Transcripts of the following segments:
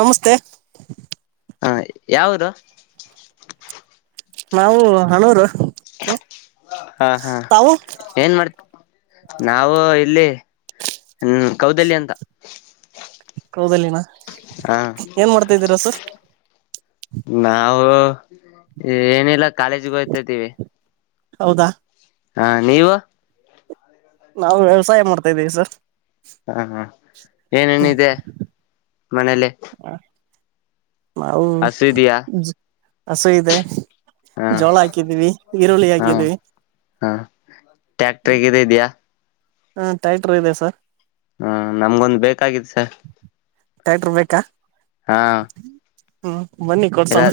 ನಮಸ್ತೆ ಹಾ ಯಾವುದು ನಾವು ಹನೂರು ಹಾ ಹಾ ಏನ್ ಮಾಡ್ ನಾವು ಇಲ್ಲಿ ಹ್ಮ ಕೌದಲ್ಯ ಅಂತ ಕೌದಲಿನ ಹಾ ಏನ್ ಮಾಡ್ತಾದ್ದೀರ ಸರ್ ನಾವವು ಏನಿಲ್ಲ ಕಾಲೇಜಗ ಹೋಯ್ತಾ ಇದ್ದೀವಿ ಹೌದಾ ಹಾ ನೀವು ನಾವು ವ್ಯವಸಾಯ ಮಾಡ್ತಾ ಇದಿದ್ದೀವಿ ಸರ್ ಹ ಹಾ ಏನೇನಿದೆ ಮನೇಲಿ ಹ ಹೌ ಹಸು ಇದೆಯಾ ಅಸ ಇದೆ ಹ ಜೋಳ ಹಾಕಿದೀವಿ ಈರುಳ್ಳಿ ಹಾಕಿದೀವಿ ಹಾ ಟ್ಯಾಕ್ಟರ್ಗ ಇದ್ಯಾ ಹಾ ಟ್ಯಾಟ್ರರು ಇದೆ ಸರ್ ಹಾ ನಮ್ಗೊಂದು ಬೇಕತ್ತು ಸ ಟ್ಯಾಟರ್ ಬೇಕಾ ಹಾ ಹ್ಮ್ ಬನ್ನಿ ಎಲ್ಲ ಕೊಡ್ಸೋಣ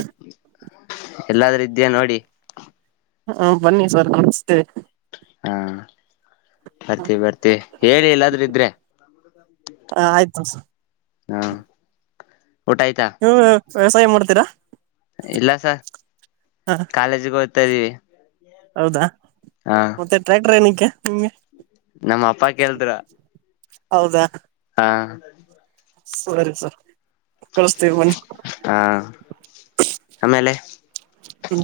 ಎಲ್ಲಾದ್ರೂ ಇದ್ಯಾ ನೋಡಿ ಹ್ಮ ಬನ್ನಿ ಸರ್ ನಮಸ್ತೆ. ಹಾ ಬರ್ತವಿ ಬರ್ತವಿ ಹೇಳಿ ಎಲ್ಲಾದ್ರೂ ಇದ್ರೆ. ಹ ಆಯ್ತು. ಹಾ ಊಟ ಆಯ್ತಾ. ನೀವು ವ್ಯವಸಾಯ ಮಾಡ್ತೀರಾ. ಇಲ್ಲ ಸಾರ್ ಹ ಕಾಲೇಜಿಗೆ ಹೋಗ್ತಾ ಇದ್ದೀವಿ. ಹೌದಾ. ಹಾ. ಮತ್ತೆ ಟ್ರ್ಯಾಕ್ಟರ್ ಏನಕ್ಕೆ ನಿಮಗೆ. ನಮ್ಮ ಅಪ್ಪ ಕೇಳದ್ರ. ಹೌದಾ. ಹಾ. ಸರಿ ಸರ್ ಕಳಸ್ತೇವಿ ಬನ್ನಿ. ಹಾ ಆಮೇಲೆ ಹ್ಮ.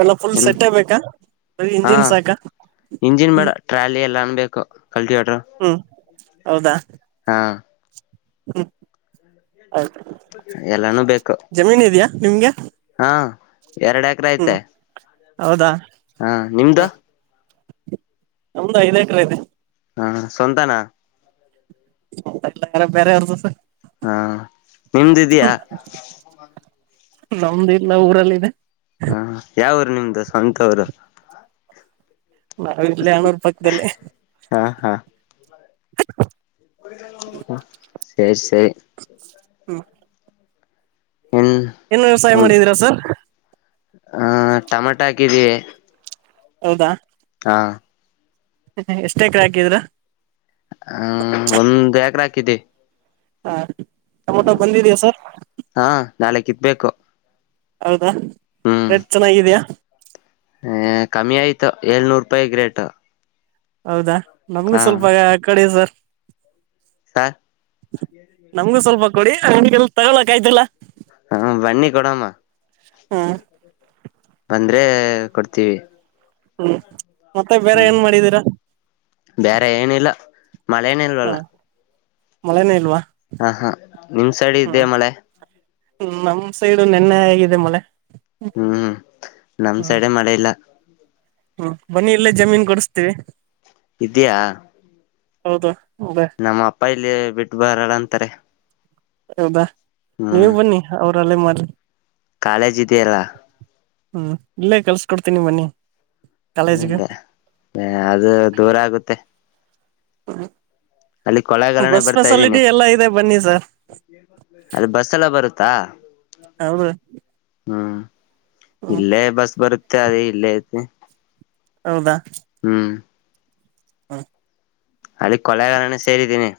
ಎಲ್ಲ ಫುಲ್ ಹ್ಮ್ ಸಟ್ಟೇ ಬೇಕಾ ಬರಿ ಇಂಜಿನ್ ಸಾಕ ಹ್ಮ. ಟ್ರ್ಯಾಲಿ ಎಲ್ಲಾನು ಬೇಕು ಕಲ್ತಿಯೋರು. ಹ್ಮ್ ಹೌದಾ. ಹಾ. ಹ್ಮ್ ಆಯ್ತ. ಎಲ್ಲಾನು ಬೇಕು. ಜಮೀನ್ ಇದೆಯಾ ನಿಮ್ಗೆ. ಹಾ ಎರಡ. ಹ್ಮ್ ಹೌದಾ. ಹಾ ನಿಮ್ದ. ನಮ್ದ್ ಐದ್ ಎಕರ ಐತೆ. ಹಾ ಸ್ವಂತನಾ. ಮ ಎಲ್ಲರ ಬೇರೆ ಅವ್ರದು ಸರ್. ಹಾ ನಿಮ್ದ ಇದಯಾ [unintelligible] ನಮ್ದ ಇಲ್ಲ ಊರಲ್ಲಿ ಇದೆ. ಹಾ ಯಾವುರು ನಿಮ್ದು ಸ್ವಂತ ಊರು. ನಾವಿಲ್ಲೆ ಹೊಣೂರ್ ಪಕ್ಕದಲ್ಲೇ. ಹಾ ಹಾ. [unintelligible] ಹ್ಮ್ ಹ್ಮ್. ಏನ್ ವ್ಯವಸಾಯ ಮಾಡಿದೀರಾ ಸರ್. ಹಹ ಟಮ್ಯಾಟೊ ಹಾಕಿದೀವಿ. ಹೌದಾ. ಹಾ. ಹ ಎಷ್ಟ ಎಕ್ರೇ ಹಾಕಿದಿರಾ. ಹ್ಮ ಒಂದ್ ಎಕ್ರೆ ಹಾಕಿದೆ. ಹಾಂ ಟೊಮೊಟೊ ಬಂದಿದೆಯಾ ಸರ್. ಹಾ ನಾಳೆ ಕಿತ್ಬೇಕು. ಹೌದಾ ರೆಟ್ ಚೆನ್ನಾಗಿದೆಯಾ. ಹೆ ಕಮ್ಮಿ ಆಯ್ತು ಏಳ್ನೂರು ರೂಪಾಯಿಕೆ ರೇಟು. ಹೌದಾ ನಮ್ಗು ಸ್ವಲ್ಪ ಹಾಕ್ಕೊಡಿ ಸರ್. ಹಾ. ನಮ್ಗೂ ಸ್ವಲ್ಪ ಕೊಡಿ ಅಂಗಡೀಲಿ ತಗೊಳಕ್ ಆಯ್ತಿಲ್ಲ ಹ ಬನ್ನಿ ಕೊಡಮ್ಮ ಹ್ಮ್ ಬಂದ್ರೇ ಕೊಡ್ತೀವಿ ಹ್ಮ್ ಮತ್ತೆ ಬೇರೆ ಹ್ಮ್ ಏನ್ ಮಾಡಿದೀರಾ ಬೇರೆ ಏನಿಲ್ಲ ಮಳೆನೆ ಹ ಇಲ್ವಲ್ಲ ಮಳೆನೇ ಇಲ್ವಾ ಹಾ ಹಾ ನಿಮ್ ಸೈಡ್ ಇದ್ಯಾ ಮಳೆ ಹ್ಮ ನಮ್ ಸೈಡ್ ನೆನ್ನೆ ಆಗಿದೆ ಮಳೆ ಹ್ಮ್ ನಮ್ ಹ್ಮ್ ಸೈಡೆ ಮಳೆ ಇಲ್ಲ ಹ್ಮ್ ಬನಿ ಇಲ್ಲೇ ಜಮೀನ್ ಕೊಡಿಸ್ತೀವಿ ಇದಿದ್ಯಾ ಹೌದ ಅೌದೇ ನಮ್ಮ ಅಪ್ಪ ಇಲ್ಲಿ ಬಿಟ್ಟಬಾರಳ ಅಂತಾರೆ ಹೌದಾ ನೀವು ಹ್ಮ್ ಬನ್ನಿ ಅವ್ರಲ್ಲೇ ಮಿ ಕಾಲೇಜ್ ಇದೆಯಲ್ಲ ಹ್ಮ್ ಇಲ್ಲೇ ಕೆಲ್ಸ ಕೊಡ್ತೀನಿ ಬನ್ನಿ ಕಾಲೇಜ್ಗೆ ಹ್ಮದ ಅದು ದೂರ ಆಗುತ್ತೆ ಅಲ್ಲಿ ಹ್ಮ ಕೊಳ್ಳೆಗಾಲನೆ ಬಸ್ ಫೆಸಿಲಿಟಿ ಎಲ್ಲಾ ಇದೆ ಬನ್ನಿ ಸರ್ ಅದ ಬಸ್ ಎಲ್ಲ ಬರುತ್ತಾ ಹೌದು ಹ್ಮ್ ಹ್ಮ್ ಇಲ್ಲೇ ಬಸ್ ಬರುತ್ತೆ ಅದೇ ಇಲ್ಲೇ ಐತೆ ಹೌದಾ ಹ್ಮ್ ಹ್ಮ ಅಲ್ಲಿ ಕೊಲೆಗಾರನ ಸೇರಿದ್ದೀನಿ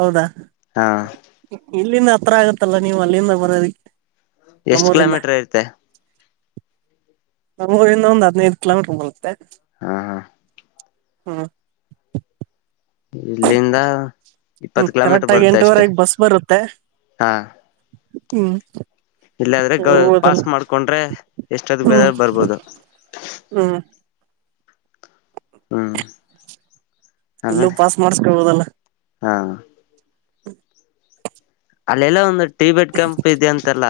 ಹೌದಾ ಹಾ ಇಲ್ಲಿಂದ ಹತ್ರ ಆಗತ್ತಲ್ಲ ನೀವು ಅಲ್ಲಿಂದ ಬರೋದಿಕ್ಕೆ ಎಷ್ಟು ನಮ್ಮೂರಿಂದ ಕಿಲೋಮೀಟರ್ ಐತೆ ನಮ್ಮ ಊರಿಂದ ಒಂದ್ ಹದಿನೈದು ಕಿಲೋಮೀಟರ್ ಬಗತ್ತೆ ಹಾ ಹಾ ಹಾ ಇಲ್ಲಿಂದ ಹ್ಮ್ ಇಪ್ಪತ್ತು ಕರೆಕ್ಟ್ ಕಿಲೋಮೀಟರ್ ಆಾಗಿ ಬರುತ್ತೆ ಅಷ್ಟೇ ಎಂಟೂವರೆಗೆ ಬಸ್ ಬರುತ್ತೆ ಹಾ ಹ್ಮ್ ಇಲ್ಲಾದ್ರೆ ಗ ಹೋಗೋದಲ್ಲ ಪಾಸ್ ಮಾಡ್ಕೊಂಡ್ರೆ ಎಷ್ಟೊದ್ ಬೇದ ಬರ್ಬೋದು ಹ್ಞ ಹಾ್ ಇಲ್ಲೂ ಪಾಸ್ ಮಾಡಸ್ಕೊಳ್ಬೋುದಲ್ಲ ಹಾ [unintelligible] ಅಲ್ಲೆಲ್ಲ ಒಂದು ಟಿ ಬೆಡ್ ಕೆಂಪ್ ಇದೆ ಅಂತೆಲ್ಲ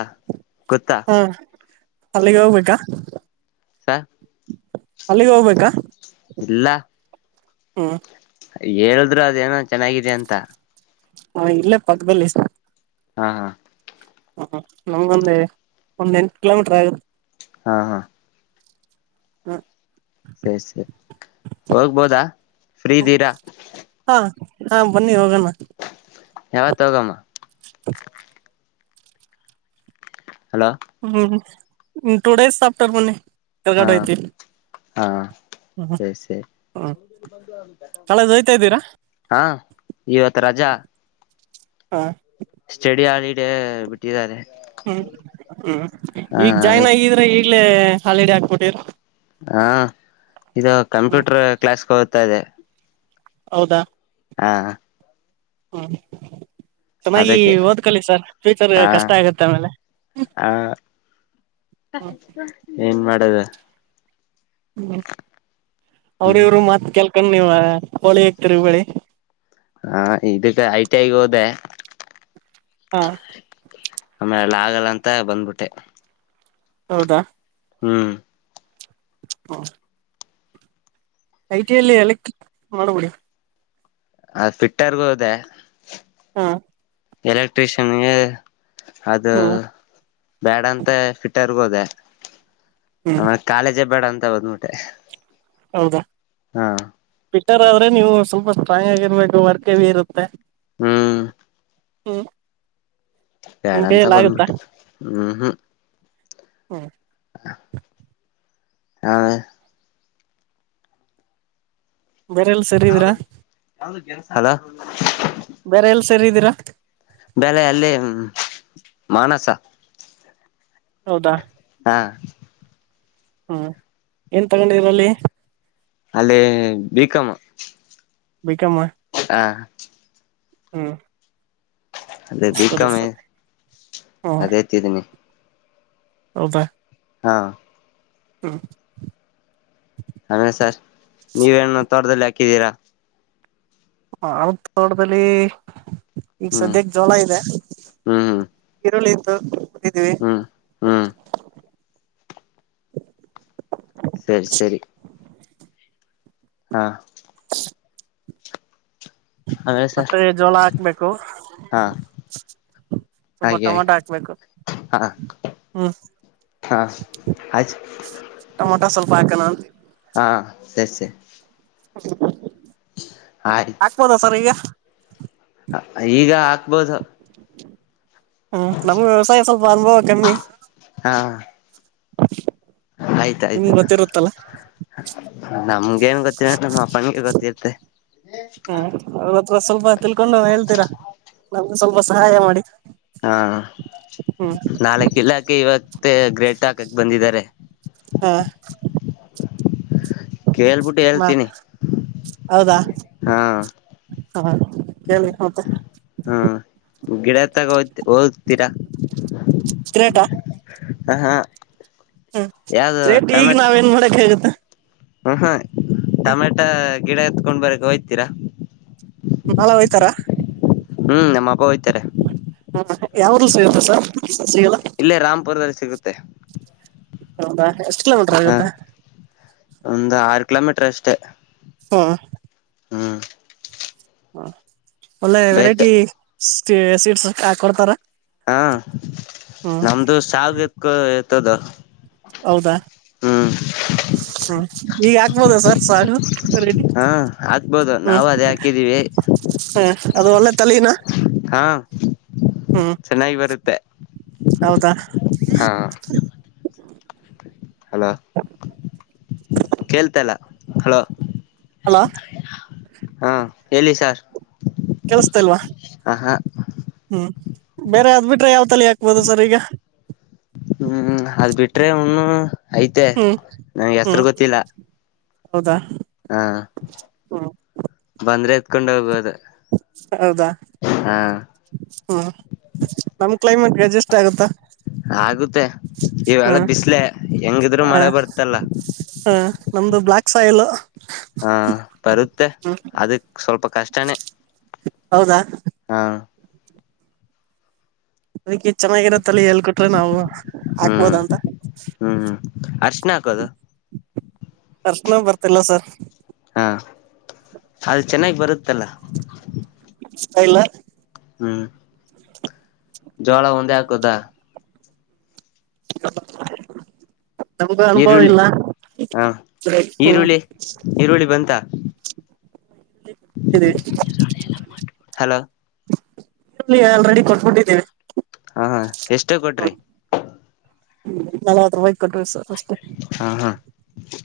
ಗೊತ್ತಾ ಹಾ ಅಲ್ಲಿಗೆ ಹೋಗ್ಬೇಕಾ ಅಲ್ಲಿಗೆ ಹೋಗ್ಬೇಕಾ ಇಲ್ಲ ಹಾಞ ಹೇಳಿದ್ರು ಅದೇನೋ ಚೆನ್ನಾಗಿದೆ ಅಂತ ಹಾ ಇಲ್ಲೇ ಪಕ್ಕದಲ್ಲಿ ಹಾ ಹಾ ಹ್ಮ ನಂಗೊಂದ ಒಂದ್ ಎಂಟು ಕಿಲೋಮೀಟರ್ ಆಗುತ್ತೆ ಹಾ ಹಾ ಹ ಸರಿ ಸರಿ ಹೋಗ್ಬೋದಾ ಫ್ರೀ್ದೀರಾ ಹಾ ಹಾ ಬನ್ನಿ ಹೋಗೋಣ ಯಾವತ್ ಹೋಗಮ್ಮ [unintelligible] ಹಲೋ ಹ್ಮ್ ಟೂ ಡೇಸ್ ಆಫ್ಟರ್ ಮೊನ್ನಿ ಹಾ ಕೆರಗಡೆ ಐ್ತಿ ಹಾ ಸರಿ ಸರಿ ಕಾಲೇಜ್ ಹೋಯ್ತಾ ಇದ್ದೀರಾ ಹಾ ಇವತ್ ರಜಾ ಹಾ ಸ್ಟಡಿ ಆಳಡ ಬಿಟ್ಟಿದ್ದಾರೆ ಹ್ಮ್ ಹ್ಮ್ ಹ ಈಗ ಜಾಯ್ನ್ ಅದಕ್ಕೆ ಆಗಿದ್ರೆ ಈಗ್ಲೇ ಹಾಲಿಡ ಆಕ್ಬಿಟ್ಟಿರ ಹಾ ಇದು ಹ್ಮ್ ಕಂಪ್ಯೂಟರ್ ಕ್ಲಾಸ್ಗೆ ಹೋಗ್ತಾ ಇದೆ ಹೌದಾ ಹಾ ಹ್ಮ ಚೆನ್ನಾಗಿ ಅದಕ್ಕೆ ಓದ್ಕಲಿ ಸರ್ ಫ್ಯೂಚರ್ ಹಾ ಕಷ್ಟ ಆಗತ್ತೆ ಆಮೇಲೆ ಹ ಏನ್ ಮಾಡದ ಹ್ಮ್ ಅವ್ರ ಹ್ಮ್ ಇವ್ರು ಮತ್ ಕೆಲ್ಕೊಂಡ್ ನೀವ ಹೋಳಿ ಇಕ್ತರಿ ಇಳಿ ಹಾ ಇದಕ್ಕೆ ಐ ಟಿ ಐಗ್ ಹೋದೆ ಹಾ ಆಮೇ ಎಲ್ಲ ಆಗಲ್ಲ ಅಂತ ಬಂದ್ಬಿಟ್ಟೆ ಹೌದಾ ಹ್ಮ್ ಹ ಐ ಟಿಿಯಲ್ಲಿ ಎಕ್ ಮಾಡಬಿಡಿ ಅ ಫಿಟ್ಟರ್ಗ ಹೋದೆ ಹಾ ಎಲೆಕ್ಟ್ರಿಷಿಯನ್ಗೆ ಅದು ಹ್ಮ್ ಬ್ಯಾಡ ಅಂತ ಫಿಟ್ರ್ ಆರ್ಗೋದ ಹ್ಮ್ ಕಾಲೇಜೆ ಬೇಡ ಅಂತ ಬಂದ್ಬಿಟೆ ಹೌದಾ ಹಾ ಫಿಟ್ಟರ್ ಆದ್ರೆ ನೀವು ಸ್ವಲ್ಪ ಸ್ಟ್ರಾಂಗ್ ಆಗಿರ್ಬೇಕು ವರ್ಕ್ವಿ ಇರುತ್ತೆ ಹ್ಮ್ ಹ ಬೇಡ ಅಂತ ಬಂದ್ಬಿಟ್ಟೆ ಹ್ಮ್ ಹ್ಮ್ ಹಾ ಹ ಹ ಬೇರೆ ಯಾವುದು ಸೇರಿದೀರಾ ಯಾವ ಕೆಲಸ ಆಗ್ಲಿಲ್ಲ ಬೇರೆ ಎಲ್ಲ ಸೇರಿದ್ದೀರಾ ಬೆಲೆ ಅಲ್ಲಿ ಮಾನಸ ಹೌದಾ ಹಾ ಹಾ ಏನ್ ತಗೊಂಡಿದೀರ ಅಲ್ಲಿ ಅಲ್ಲಿೇ ಬಿಕಾಮ ಬಿ ಕಮ್ಮ ಹಾ ಹೂ ಅದೇ ಬಿಕಮ್ಮೇ ಸರಿ ಹ್ಮ್ ಅದೇತಿದೀನಿ ಹೌದಾ ಹಾ ಹಂ ಆಮೇ ಸರ್ ನೀವೇನು ತೋಟದಲ್ಲಿ ಹಾಕಿದ್ದೀರಾ ಹ ಆ ತೋಡದಲ್ಲಿ ಈಗ ಹ್ಮ್ ಸದ್ಯಕ್ಕೆ ಜೋಳ ಇದೆ ಹ್ಮ್ ಈರುಳ್ಳಿ ಇತ್ತು ಕೊಟ್ಟಿದ್ದೀವಿ ಹ ಹಾ ಸರಿ ಸರಿ ಹಾ ಆಮೇಲೆ ಸರ್ ಮತ್ತೆ ಜೋಳ ಹಾಕ್ಬೇಕು ಹಾ ಸ್ವಲ್ಪ ಹಾಗೆ ಹಾಗೆ ಟೊಮಾಟೋ ಹಾಕ್ಬೇಕು ಹ್ಮ್ ಹಾಂ ಆಯ್ತು ಟಮೊಟ ಸ್ವಲ್ಪ ಹಾಕಣ ಅಂತ ಹಾಂ ಸರಿ ಸರಿ ಹ ಆಯ್ ಹಪ್ಪೋದಾ ಸರ್ ಈಗ ಈಗ ಹಾಕ್ಬೋದು ಹ್ಮ್ ನಮ್ ವ್ಯವಸಾಯ ಸ್ವಲ್ಪ ಅನುಭವ ಕಮ್ಮಿ ಹಾ ಆ ಆಯ್ತು ನಿಮ್ಗ್ ಗೊತ್ತಿರುತ್ತಲ್ಲ ನಮ್ಗೆ ಏನ್ ಗೊತ್ತಿನ ನ ಬಣಿಗೆ ಗೊತ್ತರ್ತೆೆ ಅವತ್ರ ಸ್ವಲ್ಪ ತಿಳ್ಕೊಂಡು ಹೇಳ್ತೀರಾ ನಮಗೆ ಸ್ವಲ್ಪ ಸಹಾಯ ಮಾಡಿ ಹಾ ಹ್ಮ್ ನಾಲ್ಕ ಇಲಾಕೆ ಇವತ್ತ ಗ್ರೇಟ್ ಹಾಕಕ್ ಬಂದಿದ್ದಾರೆ ಹಾ ಕೇಳ್ಬಿಟ್ಟು ಮಾ ಹೇಳ್ತೀನಿ ಹಾ ಹಾ ಕೇಳಿ ಮತ್ತೆ ಹಾ ಗಿಡತ್ತಾಗ ಹೋ್ ಹೋಗದ್ತೀರಾ ತಿರೆಟ ಹ ಹ್ಮ್ ಯಾವ್ದ ರೇಟ್ ಈಗ ನಾವ್ ಏನ್ ಮಾಡಕ್ ಹಗುತ್ತ ಹ್ಮ ಹ್ಮ ಟೊಮೆಟ ಗಿಡ ಎತ್ಕೊಂಡ್ ಬರಕ್ ಹೋಯ್ತೀರಾ ನಳ ಹಯ್ತಾರಾ ಹ್ಮ್ ನಮ್ಮ ಅಬ್ಬ ಹಯ್ತಾರೆ ಹಾ ಯಾವುದು [unintelligible] ಇಲ್ಲೇ ರಾಮಪುರದಲ್ಲಿ ಸಿಗುತ್ತೆ ಹೌದಾ ಎಷ್ಟು ಕಿಲೋಮೀಟರ್ ಹ ಆಗತ್ತೆ ಒಂದು ಆರು ಕಿಲೋಮೀಟರ್ ಅಷ್ಟೇ ಹಾ ಹ್ಮ್ ಹಾ ಒಳ್ಳೆ ಬೇಕು ವೆರೈಟಿ ಸ್ಟಿ ಸಿಡ್ಸ್ ಹಾಕೊಡ್ತಾರ ಹಾ ನಮ್ದು ಸಾಗಕ ಇತದೋ ಹೌದಾ ಹ ಈಗ ಹಾಗ್ಬೋದ ಸರ್ ಸಾಗು ರೆಡಿ ಆಗ್ಬೋದು ನಾವು ಅದೇ ಹಾಕಿದೀವಿ ಹ್ಮ ಅದು ಒಲ್ಲೇ ತಲಿನಾ ಹಾ ಹ್ಮ್ ಚೆನ್ನಾಗಿ ಬರುತ್ತೆ ಹೌದಾ ಹಾ ಹಲೋ ಕೇಳ್ತ ಇಲ್ಲ ಹಲೋ ಹಲೋ ಹಾ ಎಲ್ಲಿ ಸಾರ್ ಕೆಲ್ಸತಲ್ವಾ ಹ ಹಾ ಹ್ಮ್ ಬೇರೆ ಆದ್ ಬಿಟ್ರೆ ಯಾವ್ ತಲೆ ಹಾಕ್ಬೋದು ಸರ್ ಈಗ ಹ್ಮ್ ಅದ್ ಬಿಟ್ರೆ ಅವನು ಐತೆ ಹ್ಮ್ ನಂಗೆ ಹೆಸರು ಹ್ಮ್ ಹೌದಾ ಹಾ ಹ್ಮ್ ಬಂದ್ರೆ ಎತ್ಕೊಂಡ ಹೋಗಬಹುದು. ಹೌದಾ ಹಾ ಹ್ಮ್ ನಮ್ ಪೇಮೆಂಟ್ಗೆ ಅಡ್ಜಸ್ಟ್ ಆಗುತ್ತಾ. ಆಗುತ್ತೆ ಇವೆಲ್ಲ ಹ್ಮ್ ಬಿಸ್ಲೆ ಹೆಂಗಿದ್ರು ಮಳೆ ಹ ಬರ್ತಲ್ಲ. ಹ ನಮ್ದು ಬ್ಲಾಕ್ ಸ್ವಾಯಲ್ ಹಾ ಬರುತ್ತೆ ಅದಕ್ ಸ್ವಲ್ಪ ಕಷ್ಟನೇ. ಹೌದಾ ಹಾ ಅದಕ್ಕೆ ಚೆನ್ನಾಗಿರತ್ತ ಅಲ್ಲ ಹೇಳ್ಕೊಟ್ರೆ ನಾವು ಹ್ಮ್ ಹಾಕ್ಬೋದಂತ ಹ್ಮ್ ಅರ್ಶಣ ಹಾಕೋದು ಅರ್ಶನ ಬರ್ತಿಲ್ಲ ಸರ್ ಹಾ ಅದು ಚೆನ್ನಾಗಿ ಬರುತ್ತಲ್ಲ. ಅನ್ನಸ್ತಾ ಇಲ್ಲ. ಹು ಜೋಳ ಒಂದೇ ಹಾಕುದಾ [unintelligible] ನಮಗೂ ಅನುಭವ ಈರುಳ್ಳಿ ಇಲ್ಲ ಹ ಹ್ಮ ಈರುಳ್ಳಿ ಈರುಳ್ಳಿ ಬಂತ ಇರಿ ಹಲೋ ಈರುಳ್ಳಿ ಆಲ್ರೆಡಿ ಕೊಟ್ಬಿಟ್ಟಿದ್ದೀವಿ. ಹಾ ಹ ಎಷ್ಟೇ ಕೊಟ್ರಿ ನ ಹ ಕೊಟ್ರಿ ಸರ್ ಅಷ್ಟೆ ಹಾ ಹಾ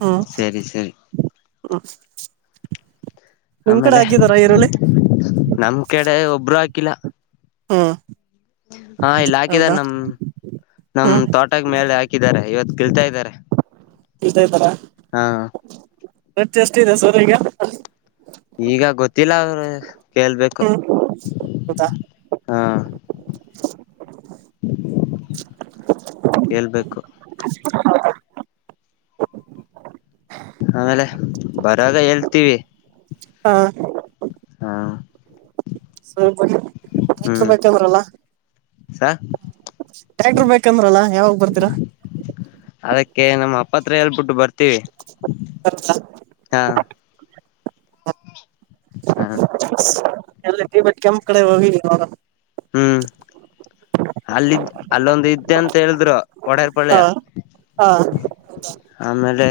ಹ್ಮ್ ಸರಿ ಸರಿ ಹ ಆಮೇಲೆ ನಮ್ ಕಡೆ ಒಬ್ರು ಹಾಕಿಲ್ಲ. ಹು ಹಾ ಇಲ್ಲಿ ಹಾಕಿದ್ದಾರೆ ನಮ ನಮ್ ಹ್ಮ್ ತೋಟದ ಮೇಲೆ ಹಾಕಿದ್ದಾರೆ ಇವತ್ ಕಿಲ್ತಾ ಇದ್ದಾರೆ. ಇಯತಾರ ಹಾ [unintelligible] ಎಷ್ಟದೆ ಸೋರ್ ಈಗ ಈಗ ಗೊತ್ತಿಲ್ಲ ಅವರು ಕೇಳ್ಬೇಕು. ಹ್ಮ್ ಹೌದಾ ಹಾ ಕೇಳ್ಬೇಕು ಆಮೇಲೆ ಬರಾಗ ಹೇಳ್ತೀವಿ ಹಾ ಹಾ ವ ಹ್ಮ್ ಬ ಅವ್ರಲ್ಲ ಸ ಟ್ಯಾಕ್ಟರ್ ಬೇಕಂದ್ರಲ್ಲಾ ಯಾವಾಗ ಬರ್ತಿರಾ ಅದಕ್ಕೆ ನಮ್ಮ ಅಪ್ಪತ್ರ ಹೇಳ್ಬಿಟ್ಟು ಬರ್ತೀವಿ ಹಾ ಹ್ಮ ಎಲ್ಲ ಬಟ್ ಕೆಂಪ ಕಡೆ ಹೋಗಿ ಇವಾಗ ಹ್ಮ್ ಅಲ್ಲಿದ್ದ ಅಲ್ಲೊಂದು ಇದ್ದೆ ಅಂತ ಹೇಳಿದ್ರು ಒಡಾರ್ ಹಾ ಪೊಳ್ಳೆಯ ಹಾ ಆಮೇಲೆ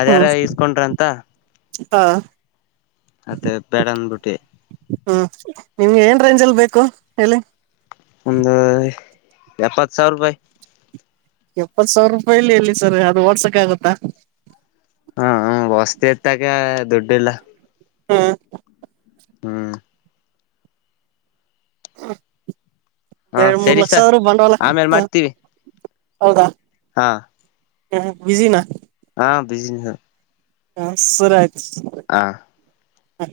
ಅದ್ಯಾರ ಹ್ಮ್ ಇಸ್ಕೊಂಡ್ರ ಅಂತ ಹಾ ಮತ್ತೆ ಬೇಡನ್ ರುಟ್ಟಿ ಹ್ಮ ನಿಮ್ಗೆ ಏನ್ ರೇಂಜ್ ಅಲ್ಲಿ ಬೇಕು ಹೇಳಿ ಒಂದು ಎಪ್ಪತ್ ಸಾವಿರ ರೂಪಾಯಿ ಎಪ್ಪತ್ ಸಾವಿರ ರೂಪಾಯಿಲಿ ಇಲ್ಲಿ ಸರ್ ಅದು ಓಡ್ಸಕ್ ಆಗುತ್ತಾ ಹಾ ಹ ವಸ್ತಿ ಇತ್ತಕ ದುಡ್ಡಿಲ್ಲ ಹಾ ಹ್ಮ್ ಹ್ಮ ಹಾ ಎರಡ್ ಮೂರ್ ಸರಿ ಲಕ್ಷ ಸರ್ ಆದ್ರರು ಬಂಡವಾಳ ಆಮೇಲೆ ಮಾಡ್ತೀವಿ ಹೌ ಹಾ ಹ ಬಿಿಸಿಿನ ಹಾ ಬಿಸಿನಸ್ ಹಾ ಸರಯ್ತು ಹಾ ಹ್ಮ